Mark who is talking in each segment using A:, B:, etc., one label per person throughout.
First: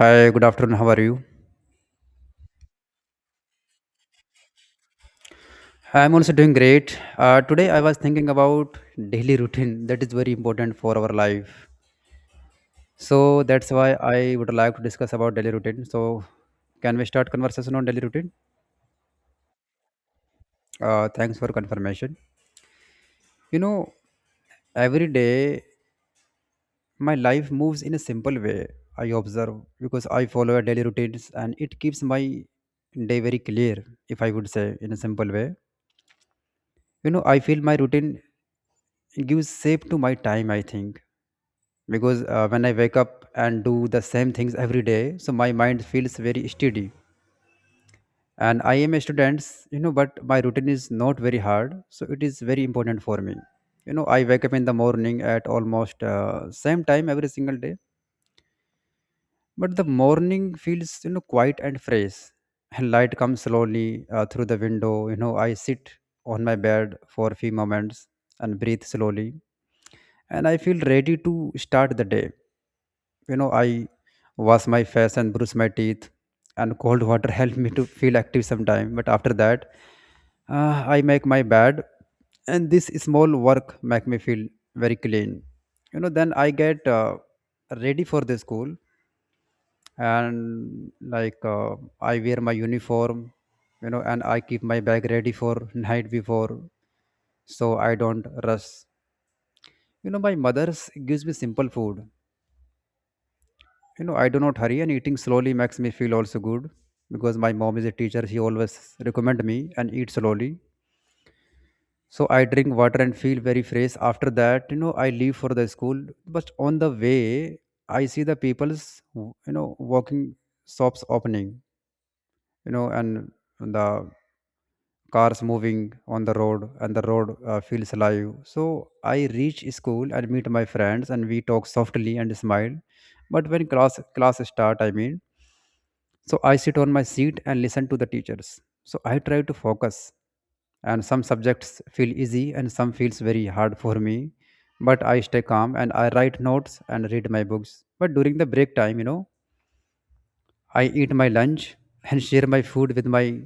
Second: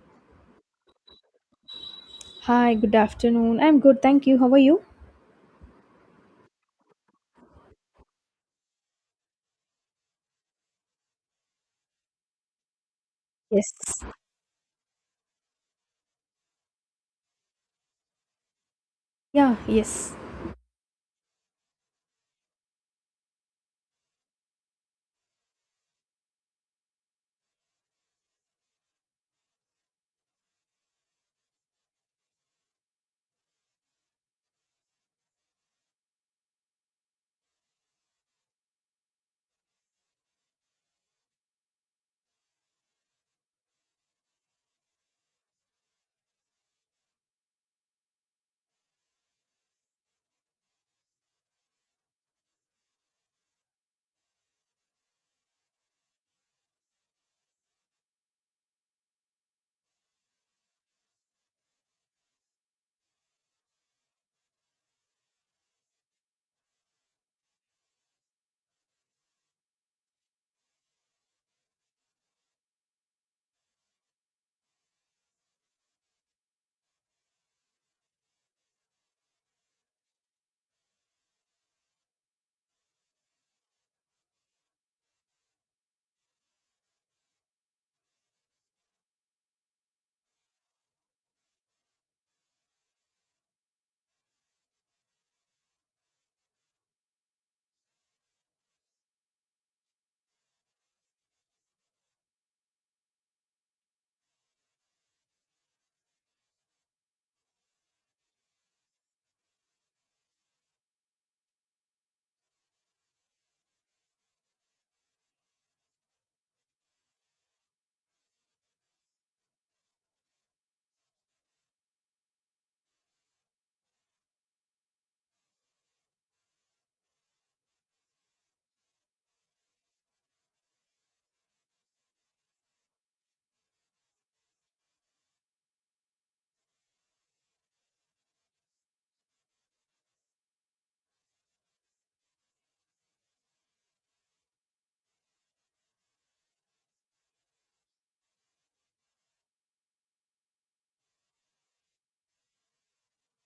A: Hi, good afternoon. How are you?
B: Hi, good afternoon. I'm good, thank you. How are you?
A: I'm also doing great. Today I was thinking about daily routine that is very important for our life. So that's
B: Yes.
A: why I would like to discuss about daily routine. So can we start conversation on daily routine?
B: Yeah, yes.
A: Thanks for confirmation. You know, every day my life moves in a simple way. I observe because I follow a daily routines and it keeps my day very clear. If I would say in a simple way, I feel my routine gives shape to my time. I think because when I wake up and do the same things every day, so my mind feels very steady. And I am a student, but my routine is not very hard, so it is very important for me. I wake up in the morning at almost same time every single day, but the morning feels, quiet and fresh, and light comes slowly through the window. I sit on my bed for a few moments and breathe slowly, and I feel ready to start the day. I wash my face and brush my teeth, and cold water helps me to feel active sometime. But after that, I make my bed, and this small work make me feel very clean. Then I get ready for the school, and like I wear my uniform, and I keep my bag ready for night before, so I don't rush. My mother's gives me simple food. I do not hurry, and eating slowly makes me feel also good because my mom is a teacher. She always recommend me and eat slowly. So I drink water and feel very fresh. After that, I leave for the school. But on the way, I see the people's, walking shops opening, and the cars moving on the road, and the road feels alive. So I reach school and meet my friends, and we talk softly and smile. But when class start, I mean, so I sit on my seat and listen to the teachers, so I try to focus. And some subjects feel easy and some feels very hard for me, but I stay calm and I write notes and read my books. But during the break time, I eat my lunch and share my food with my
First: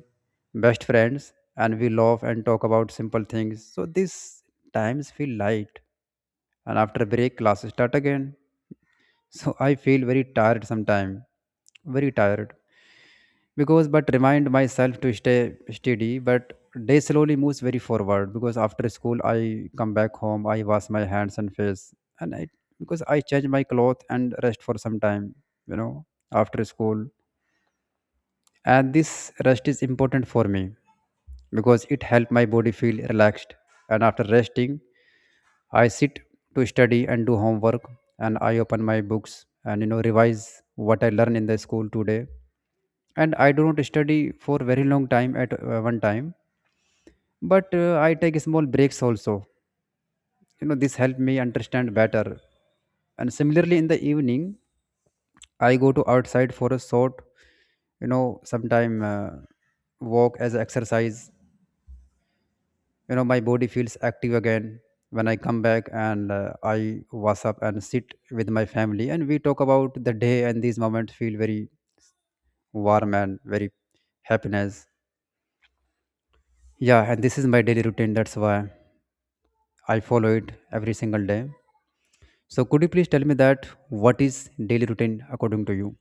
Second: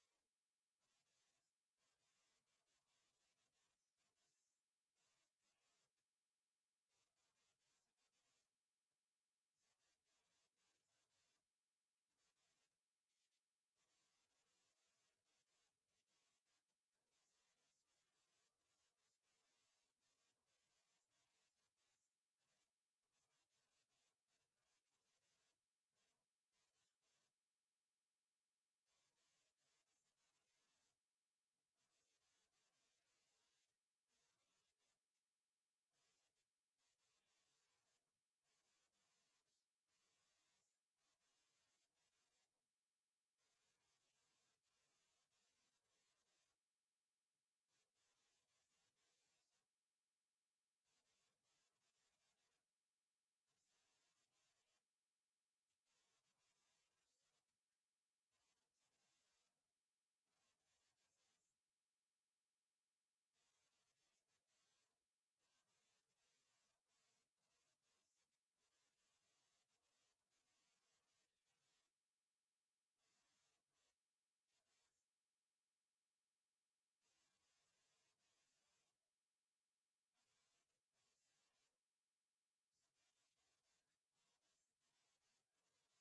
A: best friends, and we laugh and talk about simple things. So these times feel light, and after break, classes start again. So I feel very tired sometime, very tired, because but remind myself to stay steady. But day slowly moves very forward because after school I come back home. I wash my hands and face, and I because I change my clothes and rest for some time. You know, after school, and this rest is important for me because it helps my body feel relaxed. And after resting, I sit to study and do homework, and I open my books and revise what I learned in the school today. And I do not study for very long time at one time, but I take small breaks also. This helped me understand better. And similarly, in the evening, I go to outside for a short, sometime walk as exercise. My body feels active again when I come back, and I wash up and sit with my family, and we talk about the day. And these moments feel very warm and very happiness. Yeah, and this is my daily routine, that's why I follow it every single day. So could you please tell me that what is daily routine according to you?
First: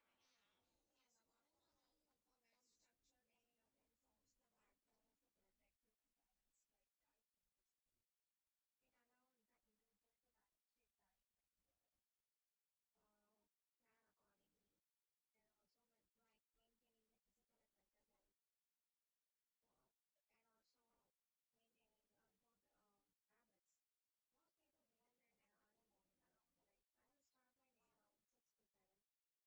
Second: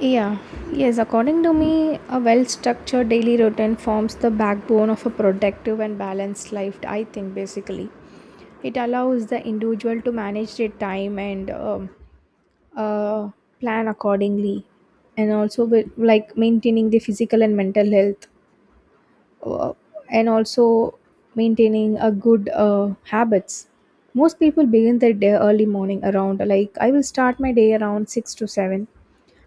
B: Yeah, yes. According to me, a well structured daily routine forms the backbone of a productive and balanced life, I think, basically. It allows the individual to manage their time and uh, plan accordingly, and also with, like maintaining the physical and mental health. uh, and also maintaining a good habits. Most people begin their day early morning around, like, I will start my day around 6 to 7,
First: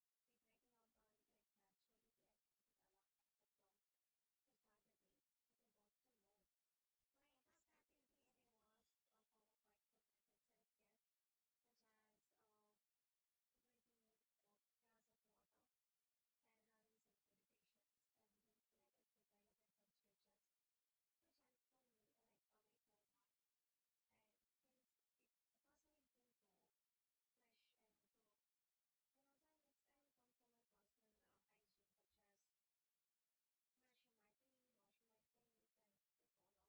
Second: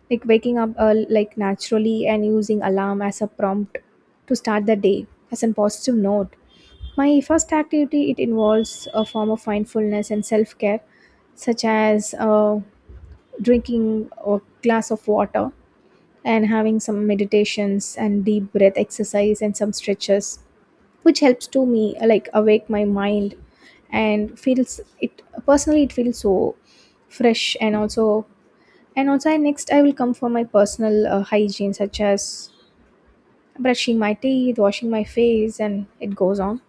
B: like waking up like naturally and using alarm as a prompt to start the day as a positive note. My first activity, it involves a form of mindfulness and self-care, such as drinking a glass of water and having some meditations and deep breath exercise and some stretches, which helps to me like awake my mind, and feels it, personally it feels so fresh. And also next I will come for my personal hygiene, such as brushing my teeth, washing my face, and it goes on.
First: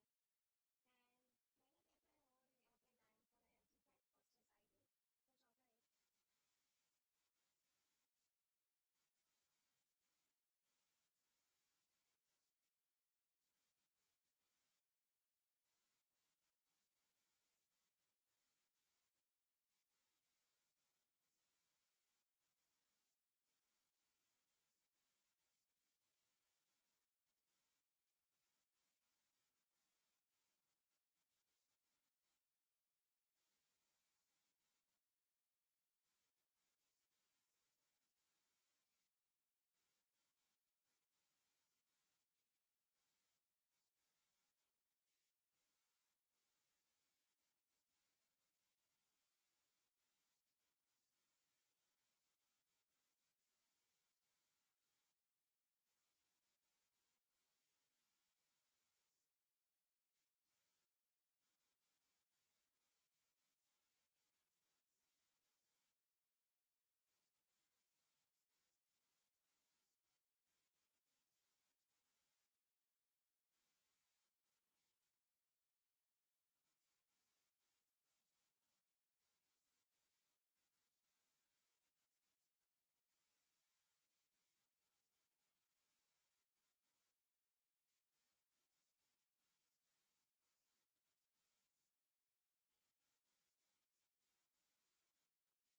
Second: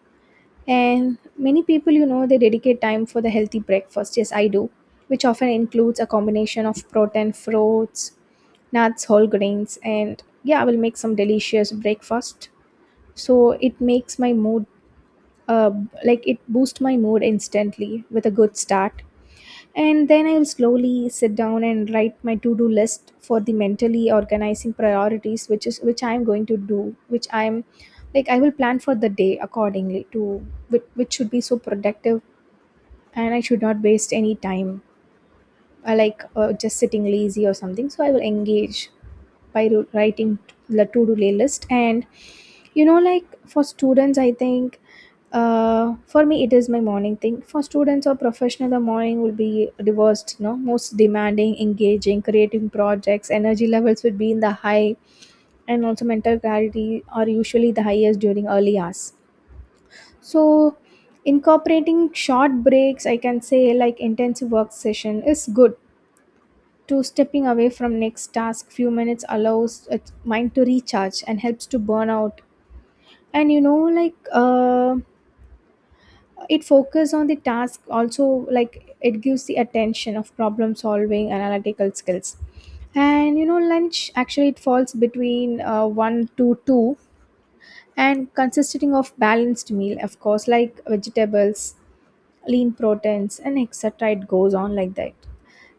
B: And many people, you know, they dedicate time for the healthy breakfast. Yes, I do, which often includes a combination of protein, fruits, nuts, whole grains. And yeah, I will make some delicious breakfast, so it makes my mood uh, like it boosts my mood instantly with a good start. And then I'll slowly sit down and write my to-do list for the mentally organizing priorities, which is, which I'm going to do, which I'm like I will plan for the day accordingly to which should be so productive, and I should not waste any time. I like just sitting lazy or something, so I will engage by writing the to-do list. And, you know, like, for students, I think for me it is my morning thing. For students or professional, the morning will be reversed, no? Most demanding, engaging, creating projects, energy levels would be in the high, and also mental clarity are usually the highest during early hours. So incorporating short breaks, I can say, like intensive work session is good, to stepping away from next task few minutes allows mind to recharge and helps to burn out. And, you know, like uh, it focuses on the task also, like it gives the attention of problem solving, analytical skills. And, you know, lunch actually it falls between 1 to 2, and consisting of balanced meal of course, like vegetables, lean proteins, and etc., it goes on like that.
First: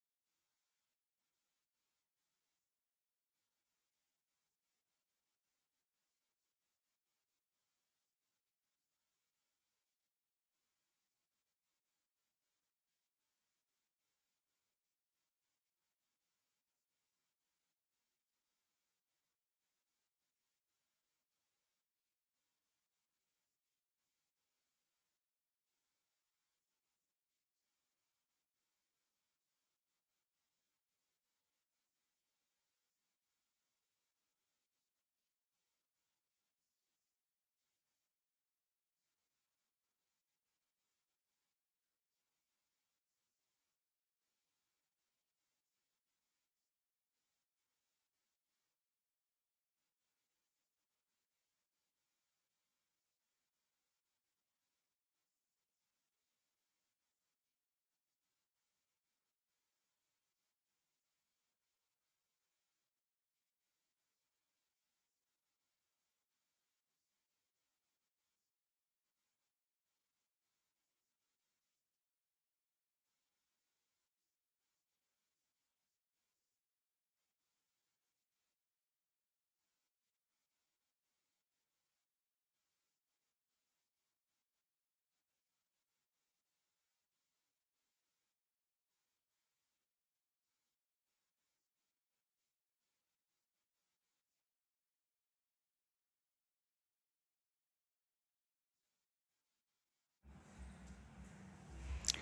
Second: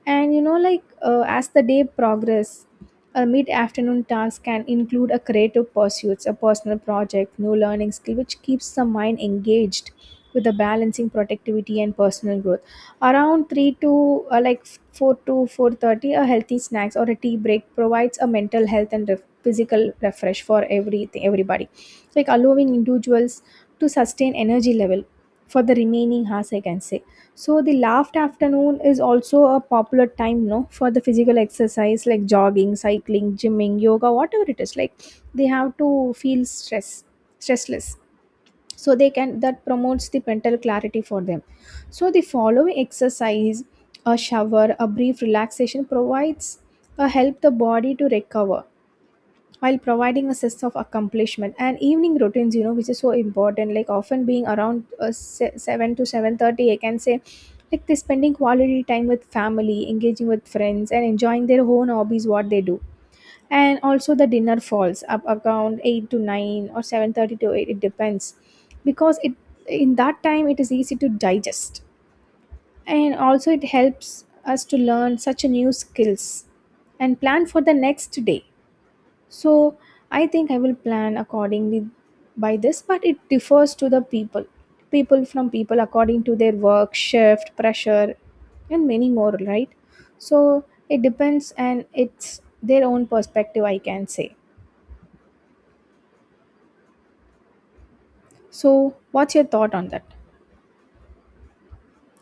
B: And, you know, as the day progress, a mid-afternoon task can include a creative pursuits, a personal project, new learning skill, which keeps the mind engaged with the balancing productivity and personal growth. Around three to like 4 to 4:30, a healthy snacks or a tea break provides a mental health and physical refresh for everything, everybody, like allowing individuals to sustain energy level for the remaining hours, I can say. So the last afternoon is also a popular time, no, for the physical exercise, like jogging, cycling, gymming, yoga, whatever it is. Like they have to feel stress, stressless. So they can, that promotes the mental clarity for them. So the following exercise, a shower, a brief relaxation provides a help the body to recover, while providing a sense of accomplishment. And evening routines, you know, which is so important, like often being around 7 to 7:30, I can say, like they're spending quality time with family, engaging with friends, and enjoying their own hobbies, what they do. And also the dinner falls up around 8 to 9 or 7:30 to 8, it depends, because it, in that time it is easy to digest. And also it helps us to learn such a new skills and plan for the next day. So I think I will plan accordingly by this, but it differs to the people, people from people according to their work, shift, pressure, and many more, right? So it depends, and it's their own perspective, I can say. So what's your thought on that?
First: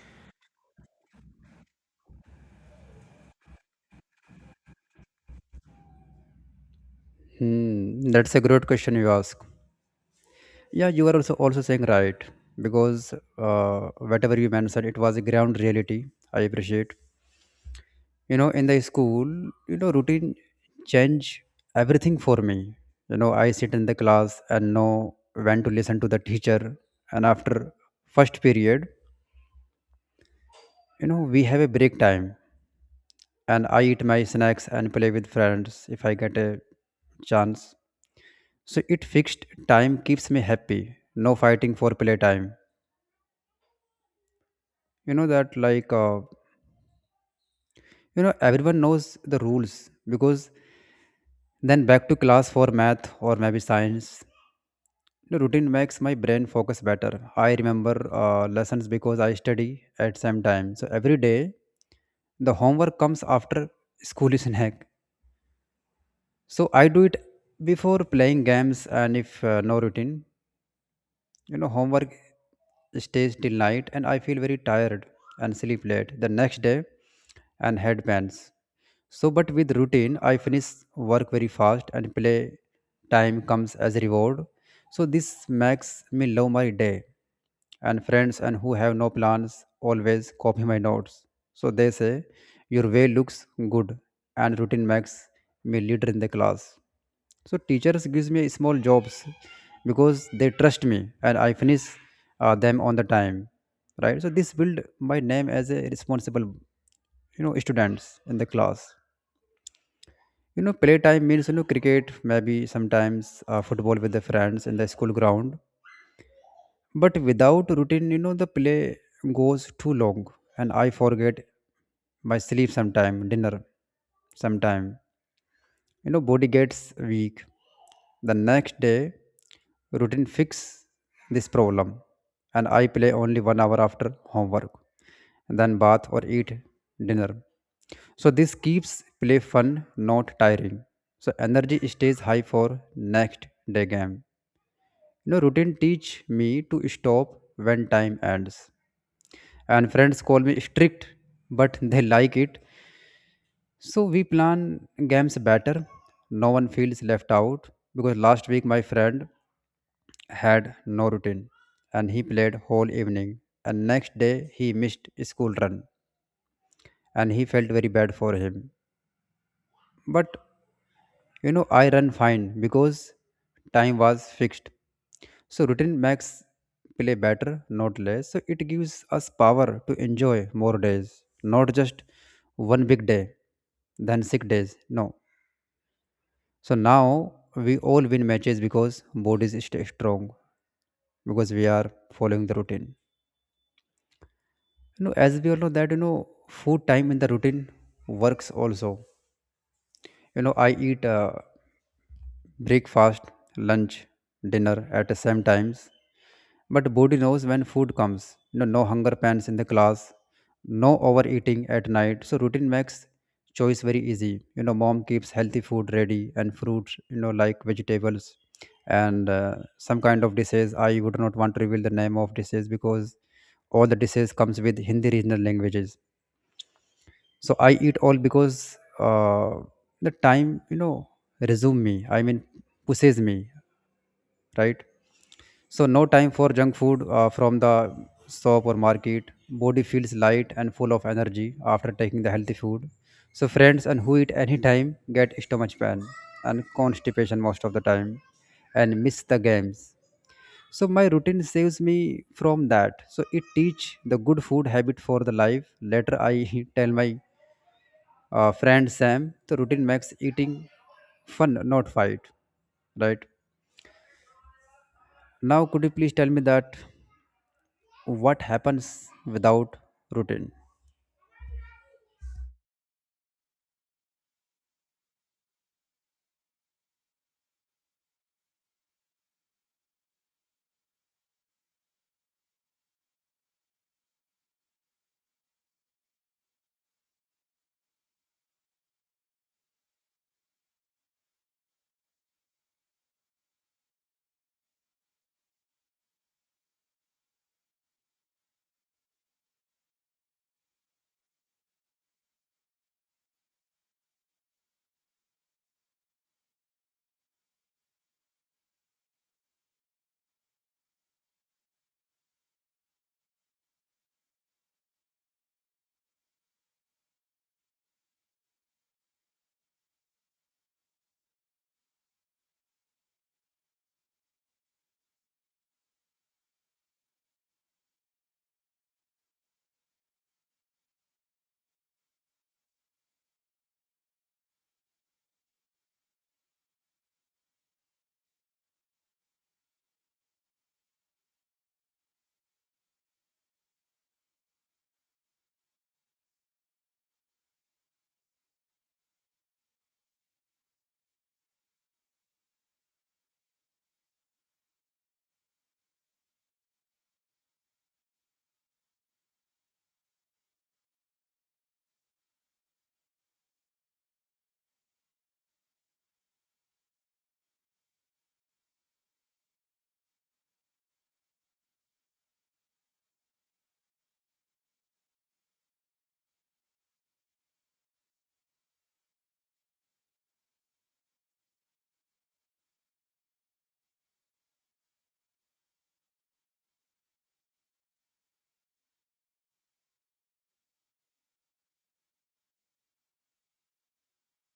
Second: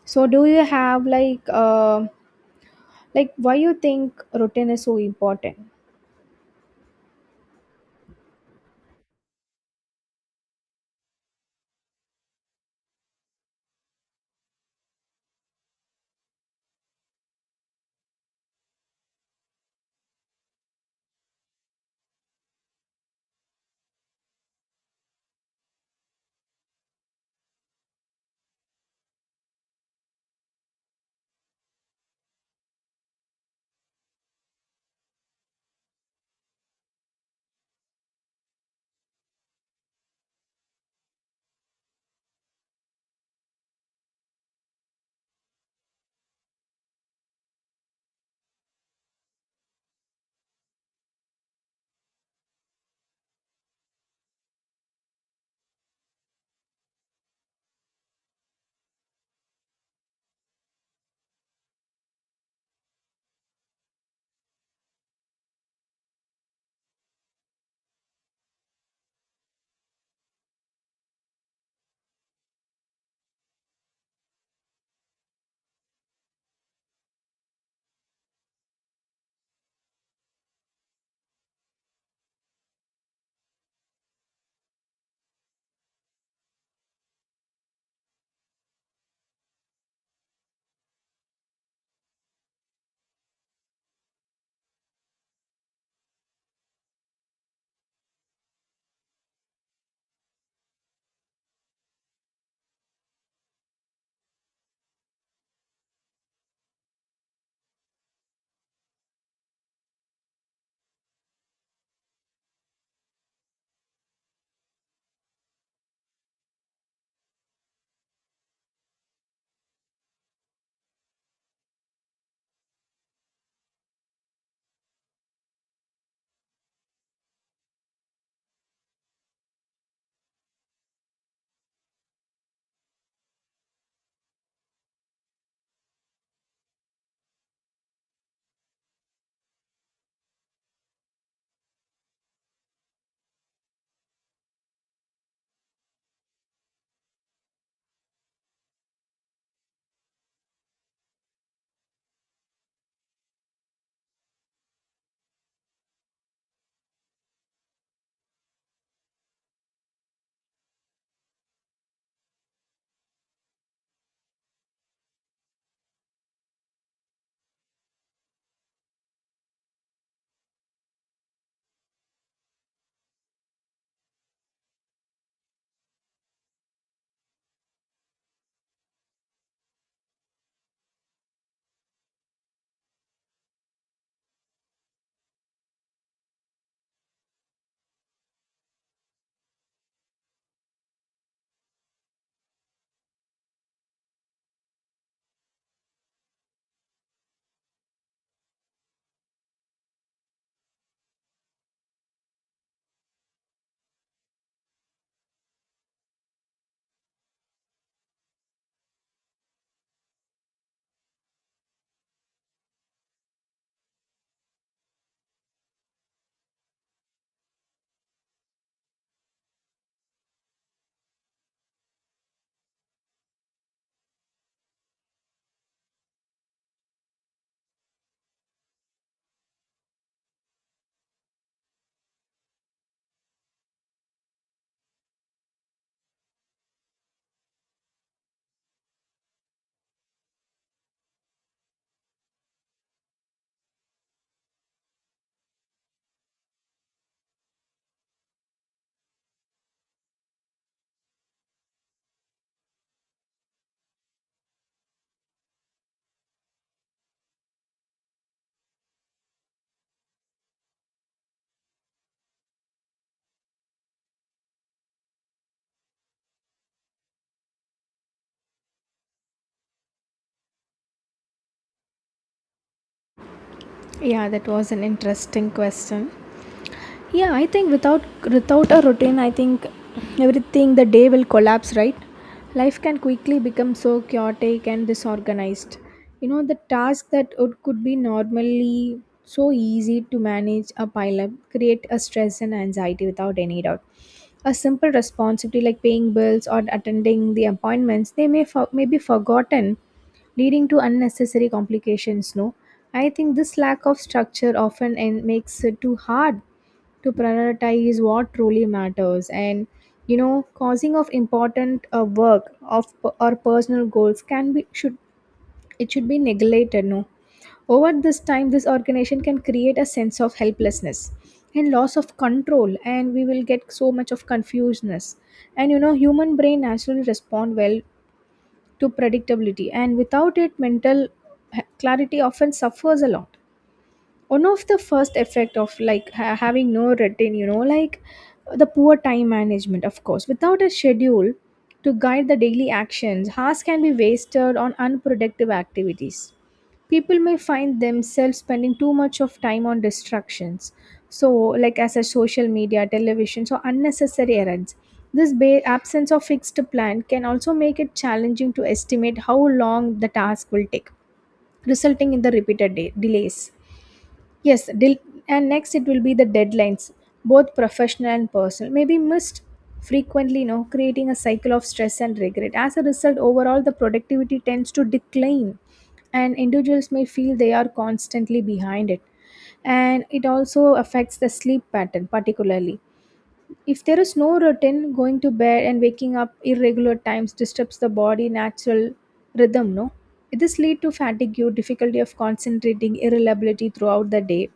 B: So do you have like why you think routine is so important?
A: That's a great question you ask. Yeah, you are also saying right because uh, whatever you mentioned, it was a ground reality. I appreciate. In the school, routine change everything for me. I sit in the class and know when to listen to the teacher. And after first period, we have a break time, and I eat my snacks and play with friends if I get a chance. So it fixed time keeps me happy, no fighting for play time. You know that Like everyone knows the rules, because then back to class for math or maybe science. The routine makes my brain focus better. I remember lessons because I study at same time. So every day the homework comes after school is snack. So I do it before playing games. And if no routine, homework stays till night and I feel very tired and sleep late the next day and head pains. So, but with routine, I finish work very fast and play time comes as a reward. So, this makes me love my day. And friends and who have no plans always copy my notes. So, they say, your way looks good, and routine makes me leader in the class. So, teachers gives me small jobs because they trust me and I finish them on the time. Right? So, this build my name as a responsible, students in the class. Playtime means, cricket, maybe sometimes football with the friends in the school ground. But without routine, the play goes too long and I forget my sleep sometime, dinner sometime. Body gets weak. The next day, routine fix this problem and I play only 1 hour after homework, then bath or eat dinner. So this keeps play fun, not tiring. So energy stays high for next day game. Routine teach me to stop when time ends. And friends call me strict, but they like it. So we plan games better. No one feels left out because last week my friend had no routine and he played whole evening and next day he missed school run and he felt very bad for him. But I run fine because time was fixed. So routine makes play better, not less. So it gives us power to enjoy more days, not just one big day, then 6 days. No. So now we all win matches because bodies stay strong because we are following the routine. As we all know that, food time in the routine works also. I eat breakfast, lunch, dinner at the same times. But body knows when food comes. No hunger pains in the class, no overeating at night. So routine makes choice very easy. Mom keeps healthy food ready and fruit. Like vegetables and some kind of dishes. I would not want to reveal the name of dishes because all the dishes comes with Hindi regional languages. So I eat all because the time, resume me. I mean, pushes me. Right? So no time for junk food from the shop or market. Body feels light and full of energy after taking the healthy food. So friends and who eat any time get stomach pain and constipation most of the time and miss the games. So my routine saves me from that. So it teach the good food habit for the life. Later I tell my friend Sam the routine makes eating fun, not fight. Right? Now could you please tell me that what happens without routine?
B: Yeah, that was an interesting question. Yeah, I think without a routine, I think everything the day will collapse, right? Life can quickly become so chaotic and disorganized. You know, the task that would could be normally so easy to manage a pile up, create a stress and anxiety without any doubt. A simple responsibility like paying bills or attending the appointments, they may for, may be forgotten, leading to unnecessary complications, no? I think this lack of structure often and makes it too hard to prioritize what truly matters, and, you know, causing of important work of or personal goals can be should, it should be neglected, no? Over this time, this organization can create a sense of helplessness and loss of control, and we will get so much of confusedness. And, you know, human brain naturally respond well to predictability, and without it mental clarity often suffers a lot. One of the first effect of, like, having no routine, you know, like the poor time management of course. Without a schedule to guide the daily actions, hours can be wasted on unproductive activities. People may find themselves spending too much of time on distractions, so like as a social media, television, so unnecessary errands. This absence of fixed plan can also make it challenging to estimate how long the task will take, resulting in the repeated delays. Yes, and next it will be the deadlines, both professional and personal, may be missed frequently, you know, creating a cycle of stress and regret. As a result, overall, the productivity tends to decline, and individuals may feel they are constantly behind it. And it also affects the sleep pattern, particularly. If there is no routine, going to bed and waking up irregular times disturbs the body natural rhythm, no? This lead to fatigue, difficulty of concentrating, irritability throughout the day.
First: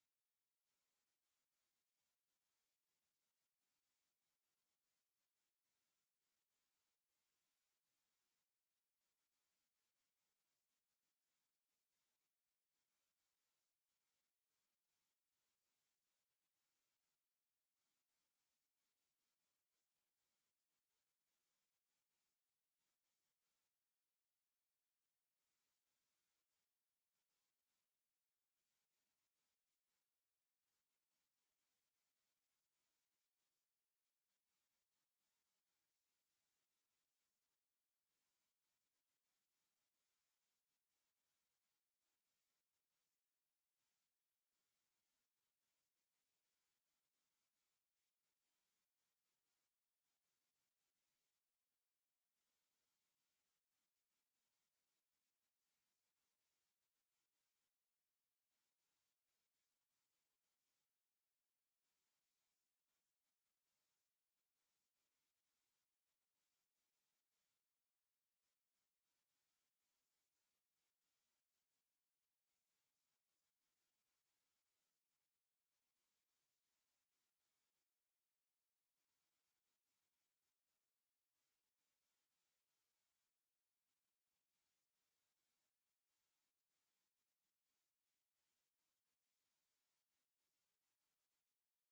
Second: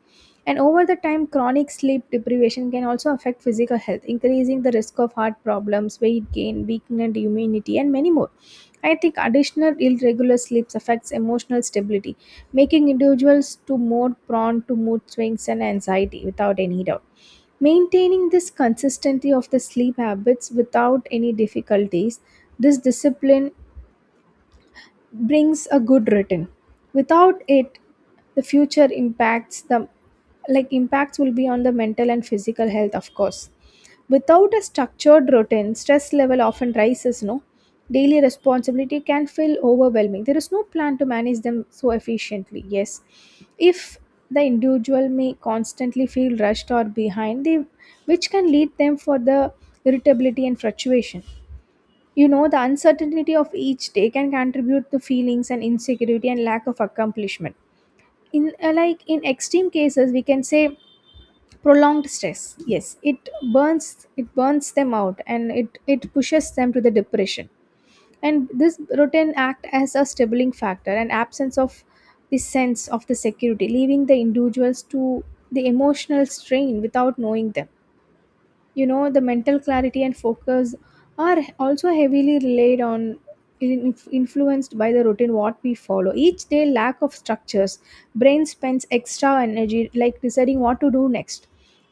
B: And over the time, chronic sleep deprivation can also affect physical health, increasing the risk of heart problems, weight gain, weakened immunity, and many more. I think additional irregular sleeps affects emotional stability, making individuals to more prone to mood swings and anxiety without any doubt. Maintaining this consistency of the sleep habits without any difficulties, this discipline brings a good return. Without it, the future impacts the, like, impacts will be on the mental and physical health, of course. Without a structured routine, stress level often rises, no? Daily responsibility can feel overwhelming, there is no plan to manage them so efficiently. Yes, if the individual may constantly feel rushed or behind they, which can lead them for the irritability and fluctuation. You know, the uncertainty of each day can contribute to feelings and insecurity and lack of accomplishment. In like, in extreme cases, we can say prolonged stress. Yes, it burns them out, and it pushes them to the depression. And this routine act as a stabling factor, and absence of the sense of the security, leaving the individuals to the emotional strain without knowing them. You know, the mental clarity and focus are also heavily relied on, influenced by the routine what we follow each day. Lack of structures, brain spends extra energy, like deciding what to do next,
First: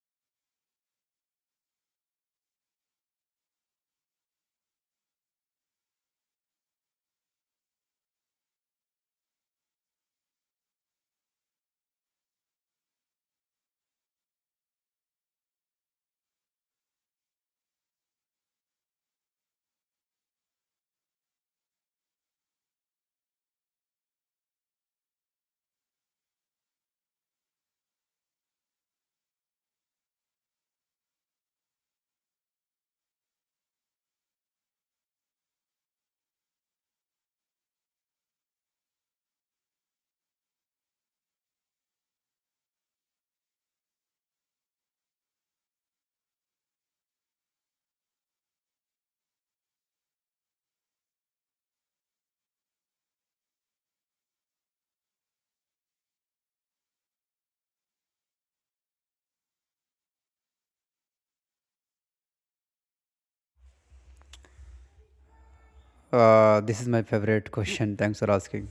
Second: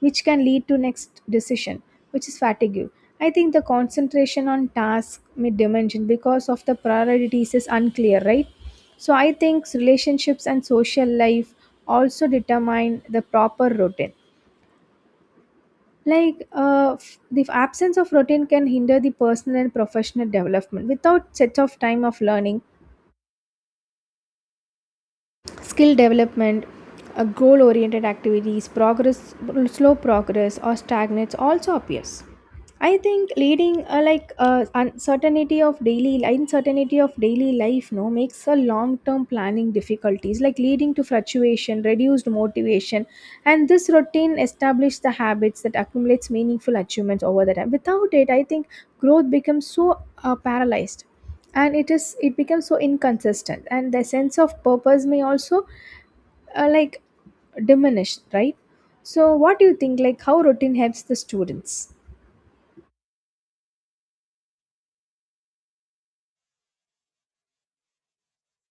B: which can lead to next decision, which is fatigue. I think the concentration on task mid dimension because of the priorities is unclear, right? So I think relationships and social life also determine the proper routine. Like the absence of routine can hinder the personal and professional development. Without sets of time of learning, skill development, a goal oriented activities progress, slow progress or stagnates also appears. I think leading, uncertainty of daily life, no, makes a long term planning difficulties, like leading to fluctuation, reduced motivation. And this routine establishes the habits that accumulates meaningful achievements over the time. Without it, I think growth becomes so paralyzed, and it is, it becomes so inconsistent, and the sense of purpose may also like diminish, right? So what do you think, like, how routine helps the students?
A: This is my favorite question. Thanks for asking.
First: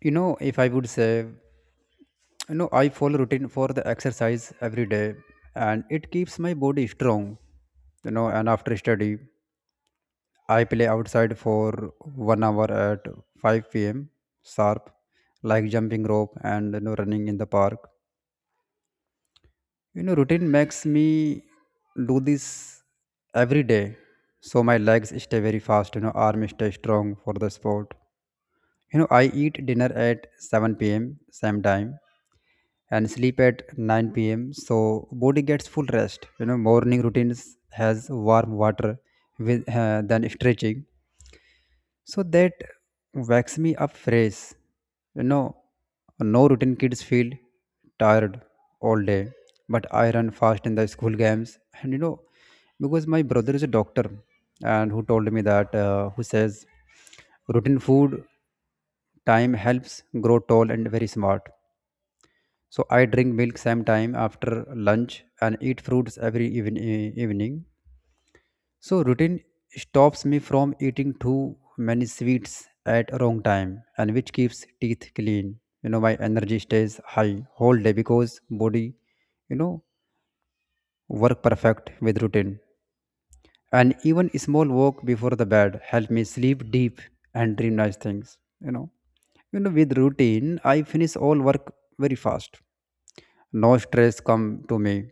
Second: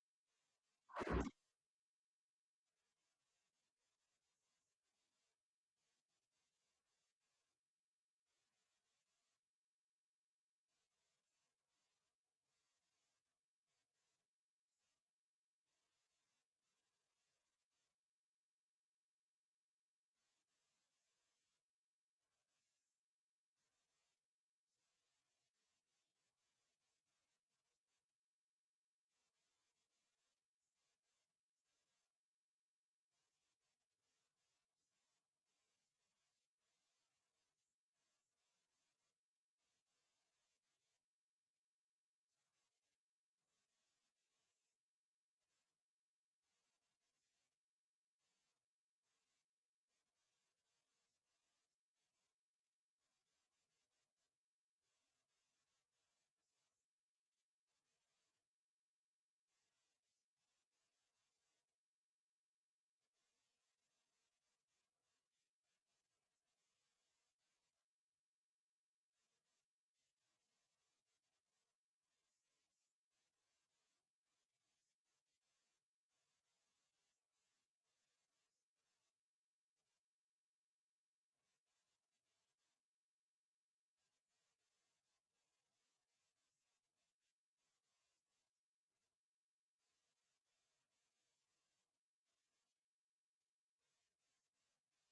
A: If I would say, I follow routine for the exercise every day and it keeps my body strong. And after study I play outside for 1 hour at 5 p.m sharp, like jumping rope and running in the park. Routine makes me do this every day. So my legs stay very fast, arms stay strong for the sport. I eat dinner at 7 p.m. same time and sleep at 9 p.m. So body gets full rest. Morning routines has warm water with than stretching so that wakes me up fresh. You know, no routine kids feel tired all day, but I run fast in the school games. And because my brother is a doctor, and who told me that who says routine food time helps grow tall and very smart. So I drink milk same time after lunch and eat fruits every evening. So routine stops me from eating too many sweets at wrong time, and which keeps teeth clean. My energy stays high whole day because body, you know, work perfect with routine. And even a small walk before the bed help me sleep deep and dream nice things. You know, with routine, I finish all work very fast. No stress come to me.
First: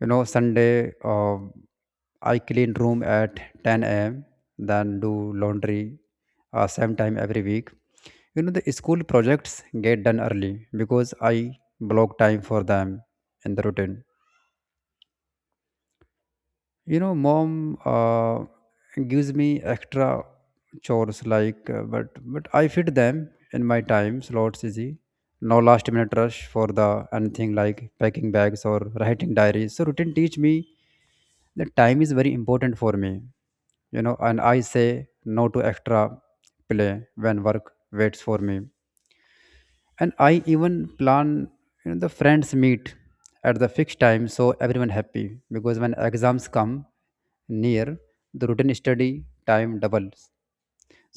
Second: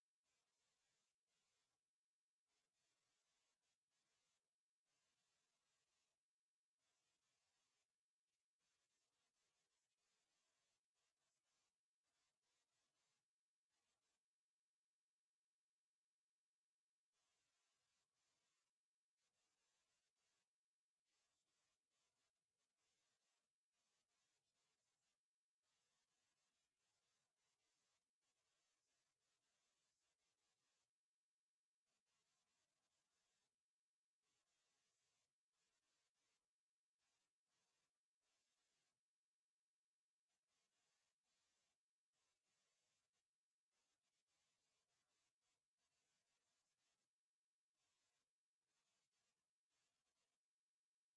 A: You know, Sunday, uh, I clean room at 10 a.m., then do laundry, same time every week. You know, the school projects get done early because I block time for them in the routine. You know, mom, uh, gives me extra chores like, but I fit them in my time slots easy. No last minute rush for the anything like packing bags or writing diaries. So routine teach me that time is very important for me, you know, and I say no to extra play when work waits for me. And I even plan, you know, the friends meet at the fixed time, so everyone happy. Because when exams come near, the routine study time doubles,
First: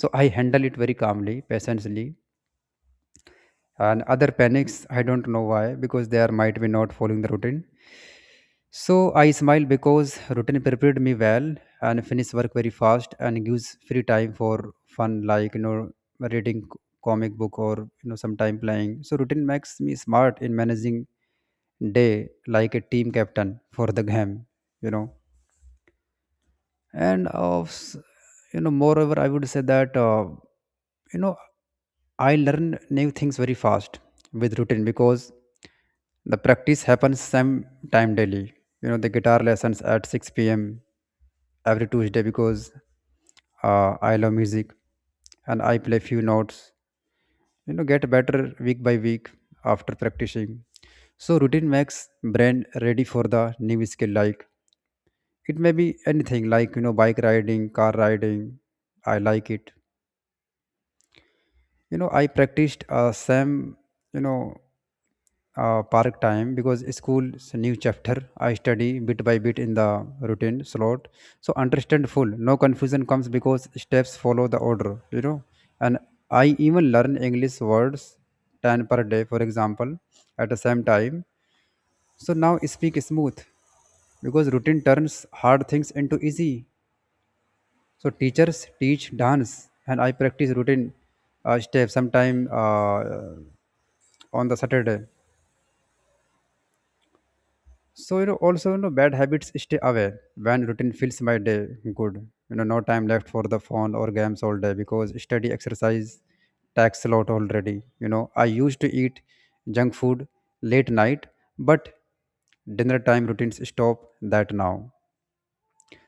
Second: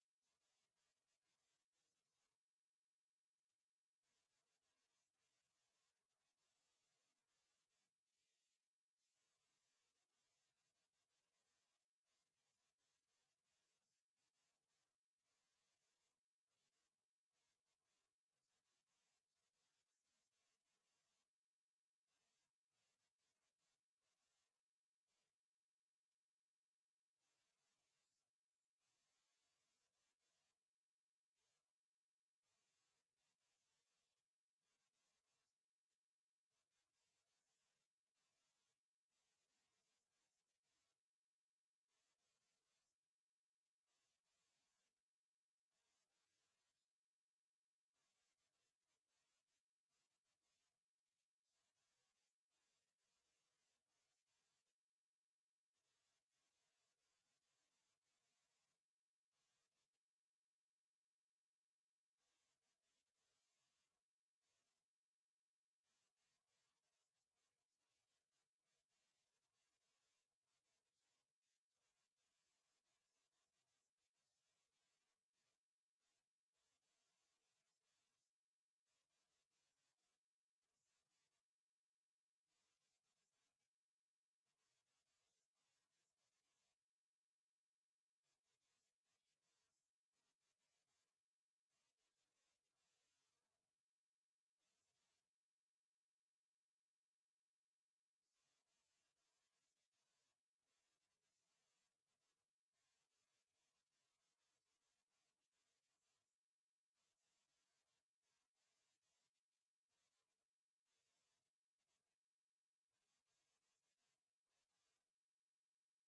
A: so I handle it very calmly, patiently, and other panics. I don't know why, because they are might be not following the routine. So I smile because routine prepared me well and finish work very fast and gives free time for fun like, you know, reading comic book or, you know, sometime playing. So routine makes me smart in managing day like a team captain for the game, you know. and of s- you know, moreover, I would say that you know, I learn new things very fast with routine because the practice happens same time daily. You know, the guitar lessons at 6 p.m. every Tuesday because, I love music, and I play few notes, you know, get better week by week after practicing. So routine makes brain ready for the new skill like it may be anything like, you know, bike riding, car riding. I like it. You know, I practiced, same, you know park time. Because school's new chapter, I study bit by bit in the routine slot, so understand full. No confusion comes because steps follow the order, you know. And I even learn English words, 10 per day for example, at the same time, so now speak smooth because routine turns hard things into easy. So teachers teach dance, and I practice routine steps sometime, on the Saturday. So you know, also you know, bad habits stay away when routine fills my day good. You know, no time left for the phone or games all day because study, exercise tax a lot already. You know, I used to eat junk food late night, but dinner time routines stop that now.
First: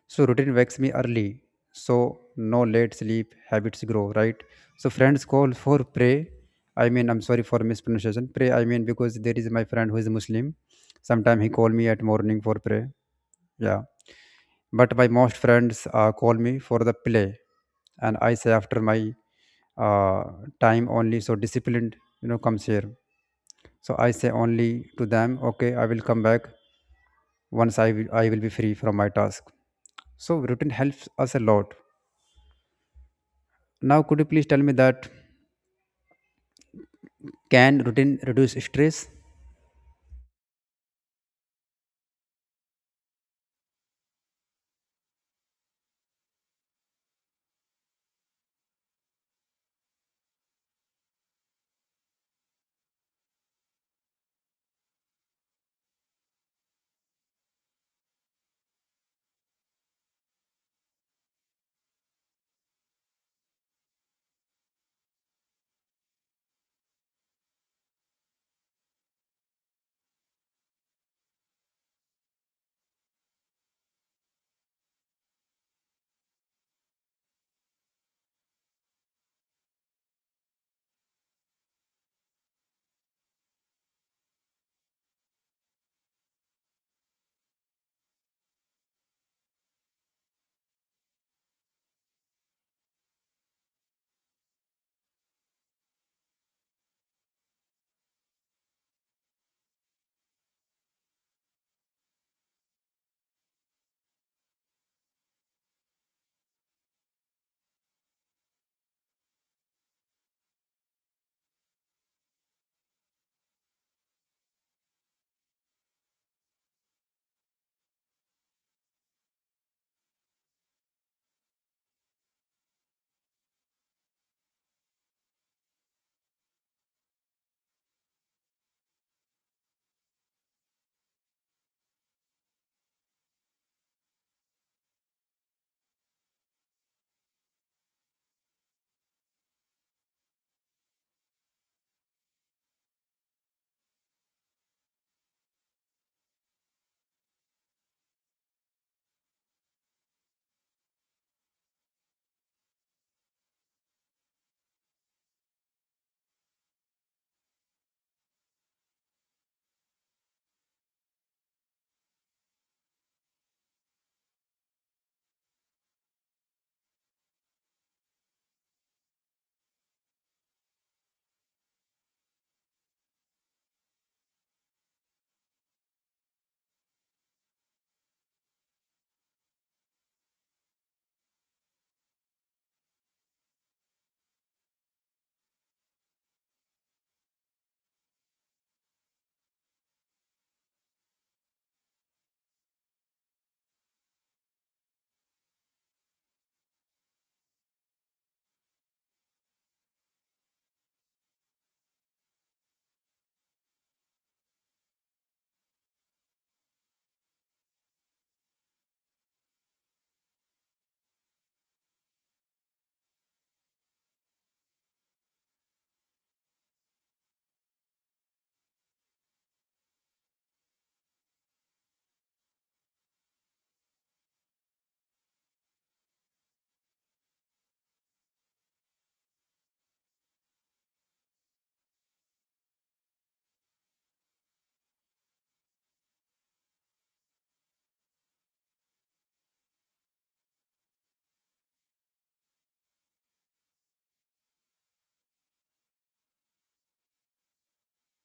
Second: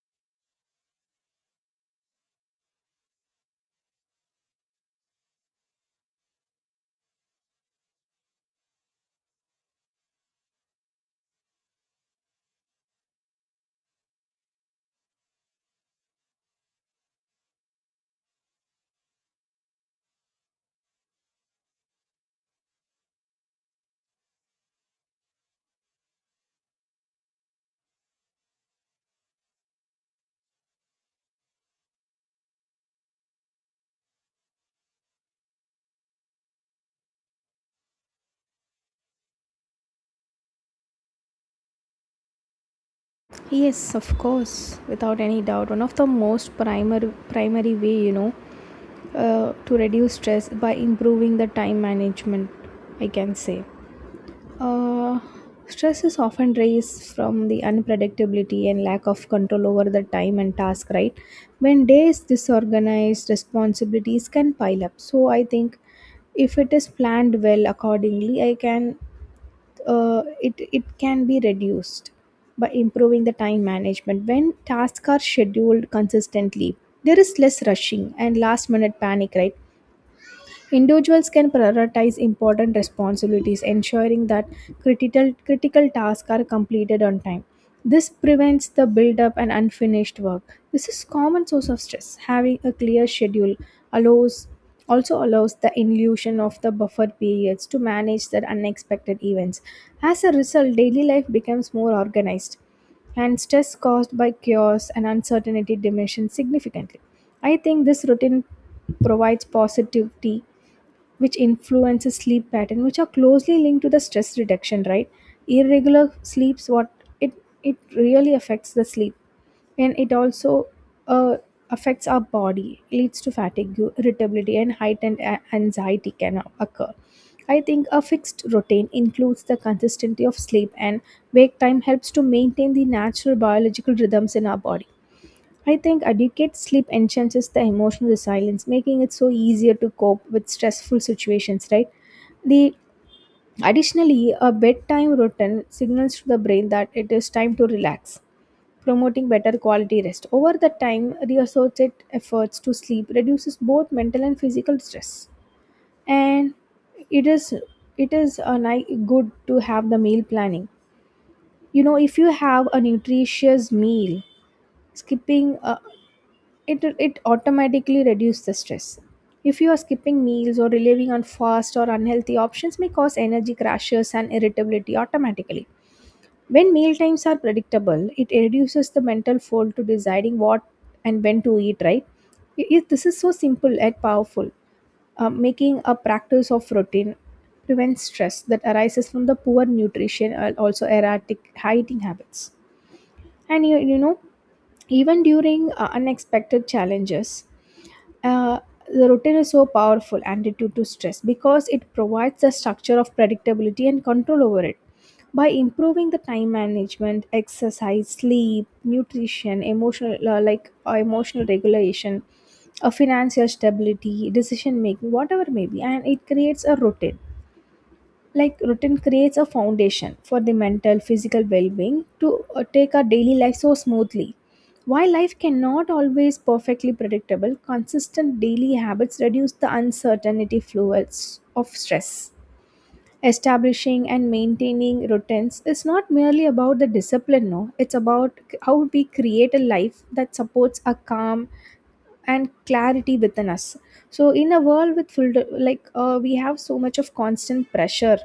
A: So routine wakes me early, so no late sleep habits grow, right? So friends call for pray. I mean, I'm sorry for mispronunciation. Pray. I mean, because there is my friend who is Muslim. Sometime he call me at morning for pray. Yeah, but my most friends, call me for the play, and I say after my, uh, time only. So disciplined, you know, comes here. So I say only to them, okay, I will come back once I will be free from my task. So routine helps us a lot. Now, could you please tell me that can routine reduce stress?
B: Yes, of course, without any doubt. One of the most primary way, you know, to reduce stress by improving the time management, I can say. Uh, Stress is often raised from the unpredictability and lack of control over the time and task, right? When day is disorganized, responsibilities can pile up. So I think if it is planned well accordingly, I can it can be reduced by improving the time management. When tasks are scheduled consistently, there is less rushing and last minute panic, right? Individuals can prioritize important responsibilities, ensuring that critical tasks are completed on time. This prevents the buildup and unfinished work. This is common source of stress. Having a clear schedule allows also allows the illusion of the buffer periods to manage the unexpected events. As a result, daily life becomes more organized, and stress caused by chaos and uncertainty diminishes significantly. I think this routine provides positivity which influences sleep pattern which are closely linked to the stress reduction, right? Irregular sleeps, what, it it really affects the sleep, and it also uh, affects our body, leads to fatigue, irritability, and heightened anxiety can occur. I think a fixed routine includes the consistency of sleep and wake time, helps to maintain the natural biological rhythms in our body. I think adequate sleep enhances the emotional resilience, making it so easier to cope with stressful situations, right? The Additionally, a bedtime routine signals to the brain that it is time to relax, promoting better quality rest. Over the time, reassorted efforts to sleep reduces both mental and physical stress. And it is it is a good to have the meal planning. You know, if you have a nutritious meal, skipping a, it automatically reduces the stress. If you are skipping meals or relying on fast or unhealthy options, may cause energy crashes and irritability automatically. When meal times are predictable, it reduces the mental fold to deciding what and when to eat, right? This is so simple and powerful. Making a practice of routine prevents stress that arises from the poor nutrition and also erratic eating habits. And you know, even during unexpected challenges, uh, the routine is so powerful antidote to stress because it provides a structure of predictability and control over it. By improving the time management, exercise, sleep, nutrition, emotional emotional regulation, a financial stability, decision making, whatever may be, and it creates a routine. Like routine creates a foundation for the mental physical well-being to take our daily life so smoothly. While life cannot always perfectly predictable, consistent daily habits reduce the uncertainty fluids of stress. Establishing and maintaining routines is not merely about the discipline, no, it's about how we create a life that supports a calm and clarity within us. So in a world with full, like, we have so much of constant pressure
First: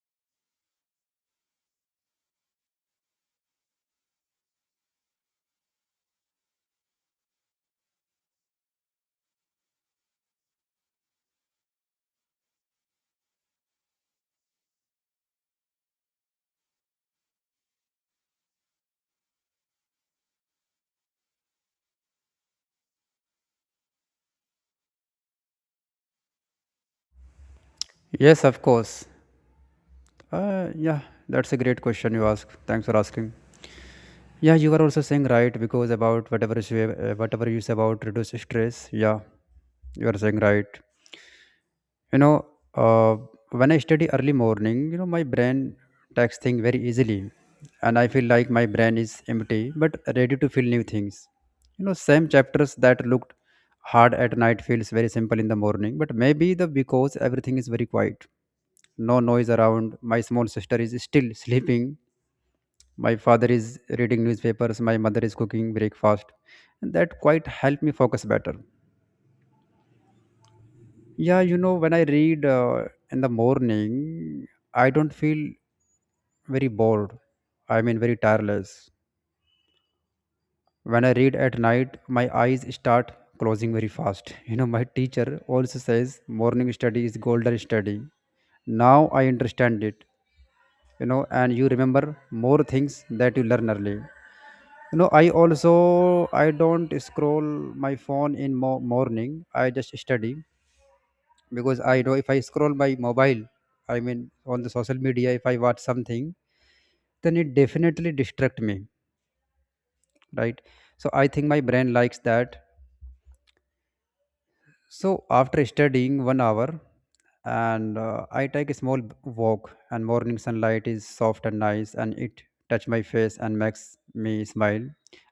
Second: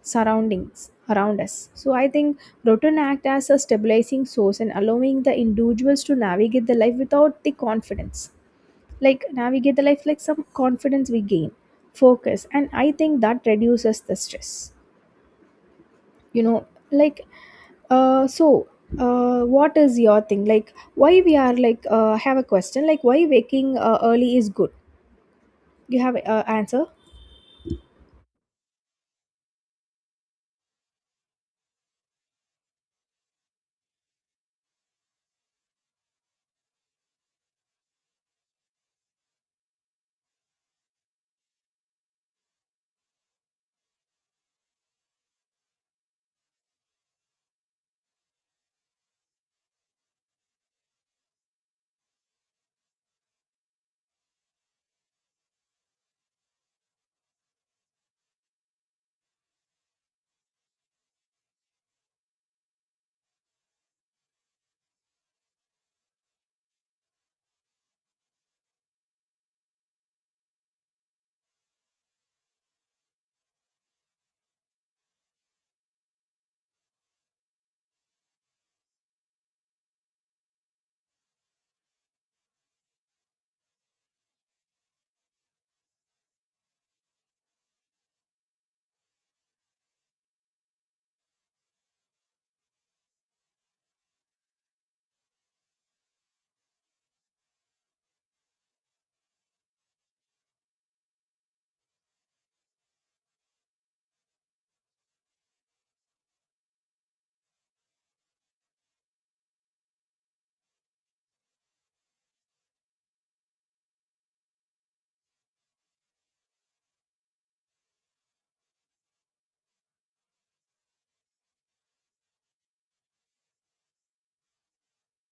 B: surroundings around us. So I think routine act as a stabilizing source and allowing the individuals to navigate the life without the confidence. Like navigate the life, like some confidence we gain, focus, and I think that reduces the stress. You know, like uh so what is your thing, like why we are, like, have a question, like why waking early is good? You have a answer?
A: Yes, of course. Yeah, that's a great question you ask. Thanks for asking. Yeah, you are also saying right, because about whatever you say about reduce stress. Yeah, you are saying right. you know uh, when I study early morning, you know, my brain takes things very easily, and I feel like my brain is empty but ready to feel new things. You know, same chapters that looked hard at night feels very simple in the morning, but maybe the because everything is very quiet. No noise around. My small sister is still sleeping. My father is reading newspapers. My mother is cooking breakfast. And that quite helped me focus better. Yeah, you know, when I read, in the morning, I don't feel very bored. I mean, very tireless. When I read at night, my eyes start closing very fast. You know, my teacher also says morning study is golden study. Now I understand it, you know, and you remember more things that you learn early. You know, I don't scroll my phone in morning. I just study because I know if I scroll my mobile, I mean on the social media, if I watch something, then it definitely distract me, right? So I think my brain likes that. So after studying 1 hour, and I take a small walk, and morning sunlight is soft and nice, and it touch my face and makes me smile,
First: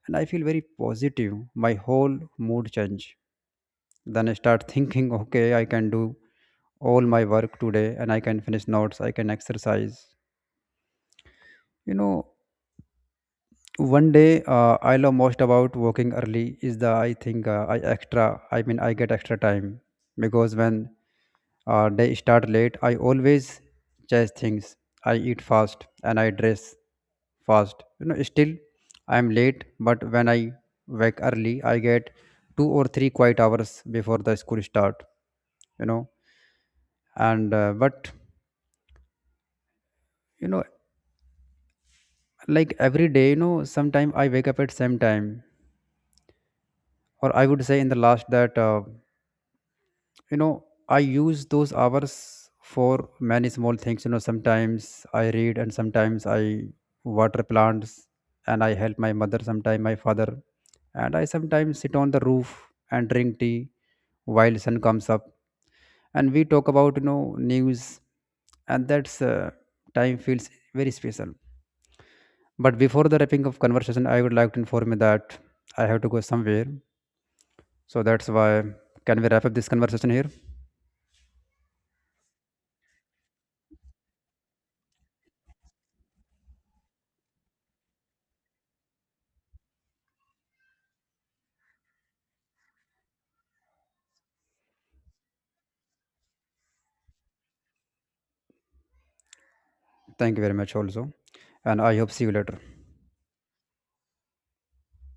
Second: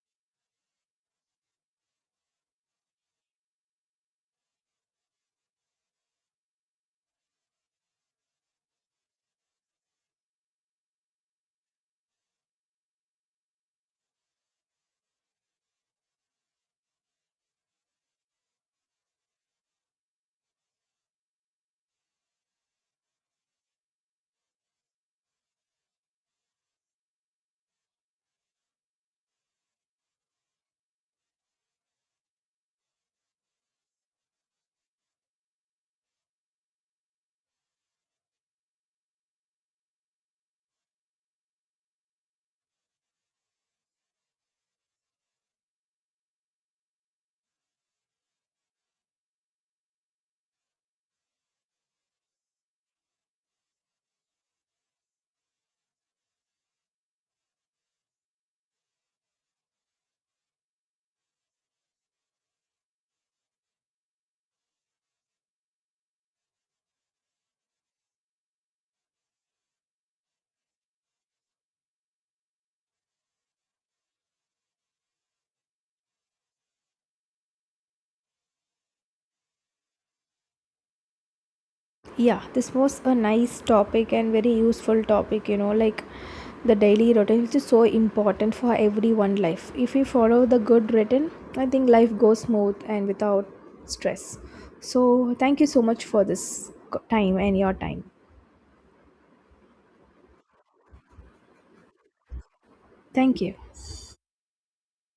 A: and I feel very positive. My whole mood change. Then I start thinking, okay, I can do all my work today, and I can finish notes, I can exercise, you know. One day, I love most about working early is the I think I extra I mean I get extra time because when, day start late, I always chase things. I eat fast and I dress fast, you know. Still I am late. But when I wake early, I get 2 or 3 quiet hours before the school start, you know. And but you know like every day, you know, sometime I wake up at same time, or I would say in the last that, you know I use those hours for many small things. You know, sometimes I read, and sometimes I water plants, and I help my mother, sometimes my father, and I sometimes sit on the roof and drink tea while sun comes up, and we talk about, you know, news. And that's, time feels very special. But before the wrapping of conversation, I would like to inform you that I have to go somewhere, so that's why can we wrap up this conversation here?
B: Yeah, this was a nice topic and very useful topic, you know, like the daily routine which is so important for everyone life. If we follow the good routine, I think life goes smooth and without stress. So thank you so much for this time and your time.
A: Thank you very much also, and I hope see you later.
B: Thank you.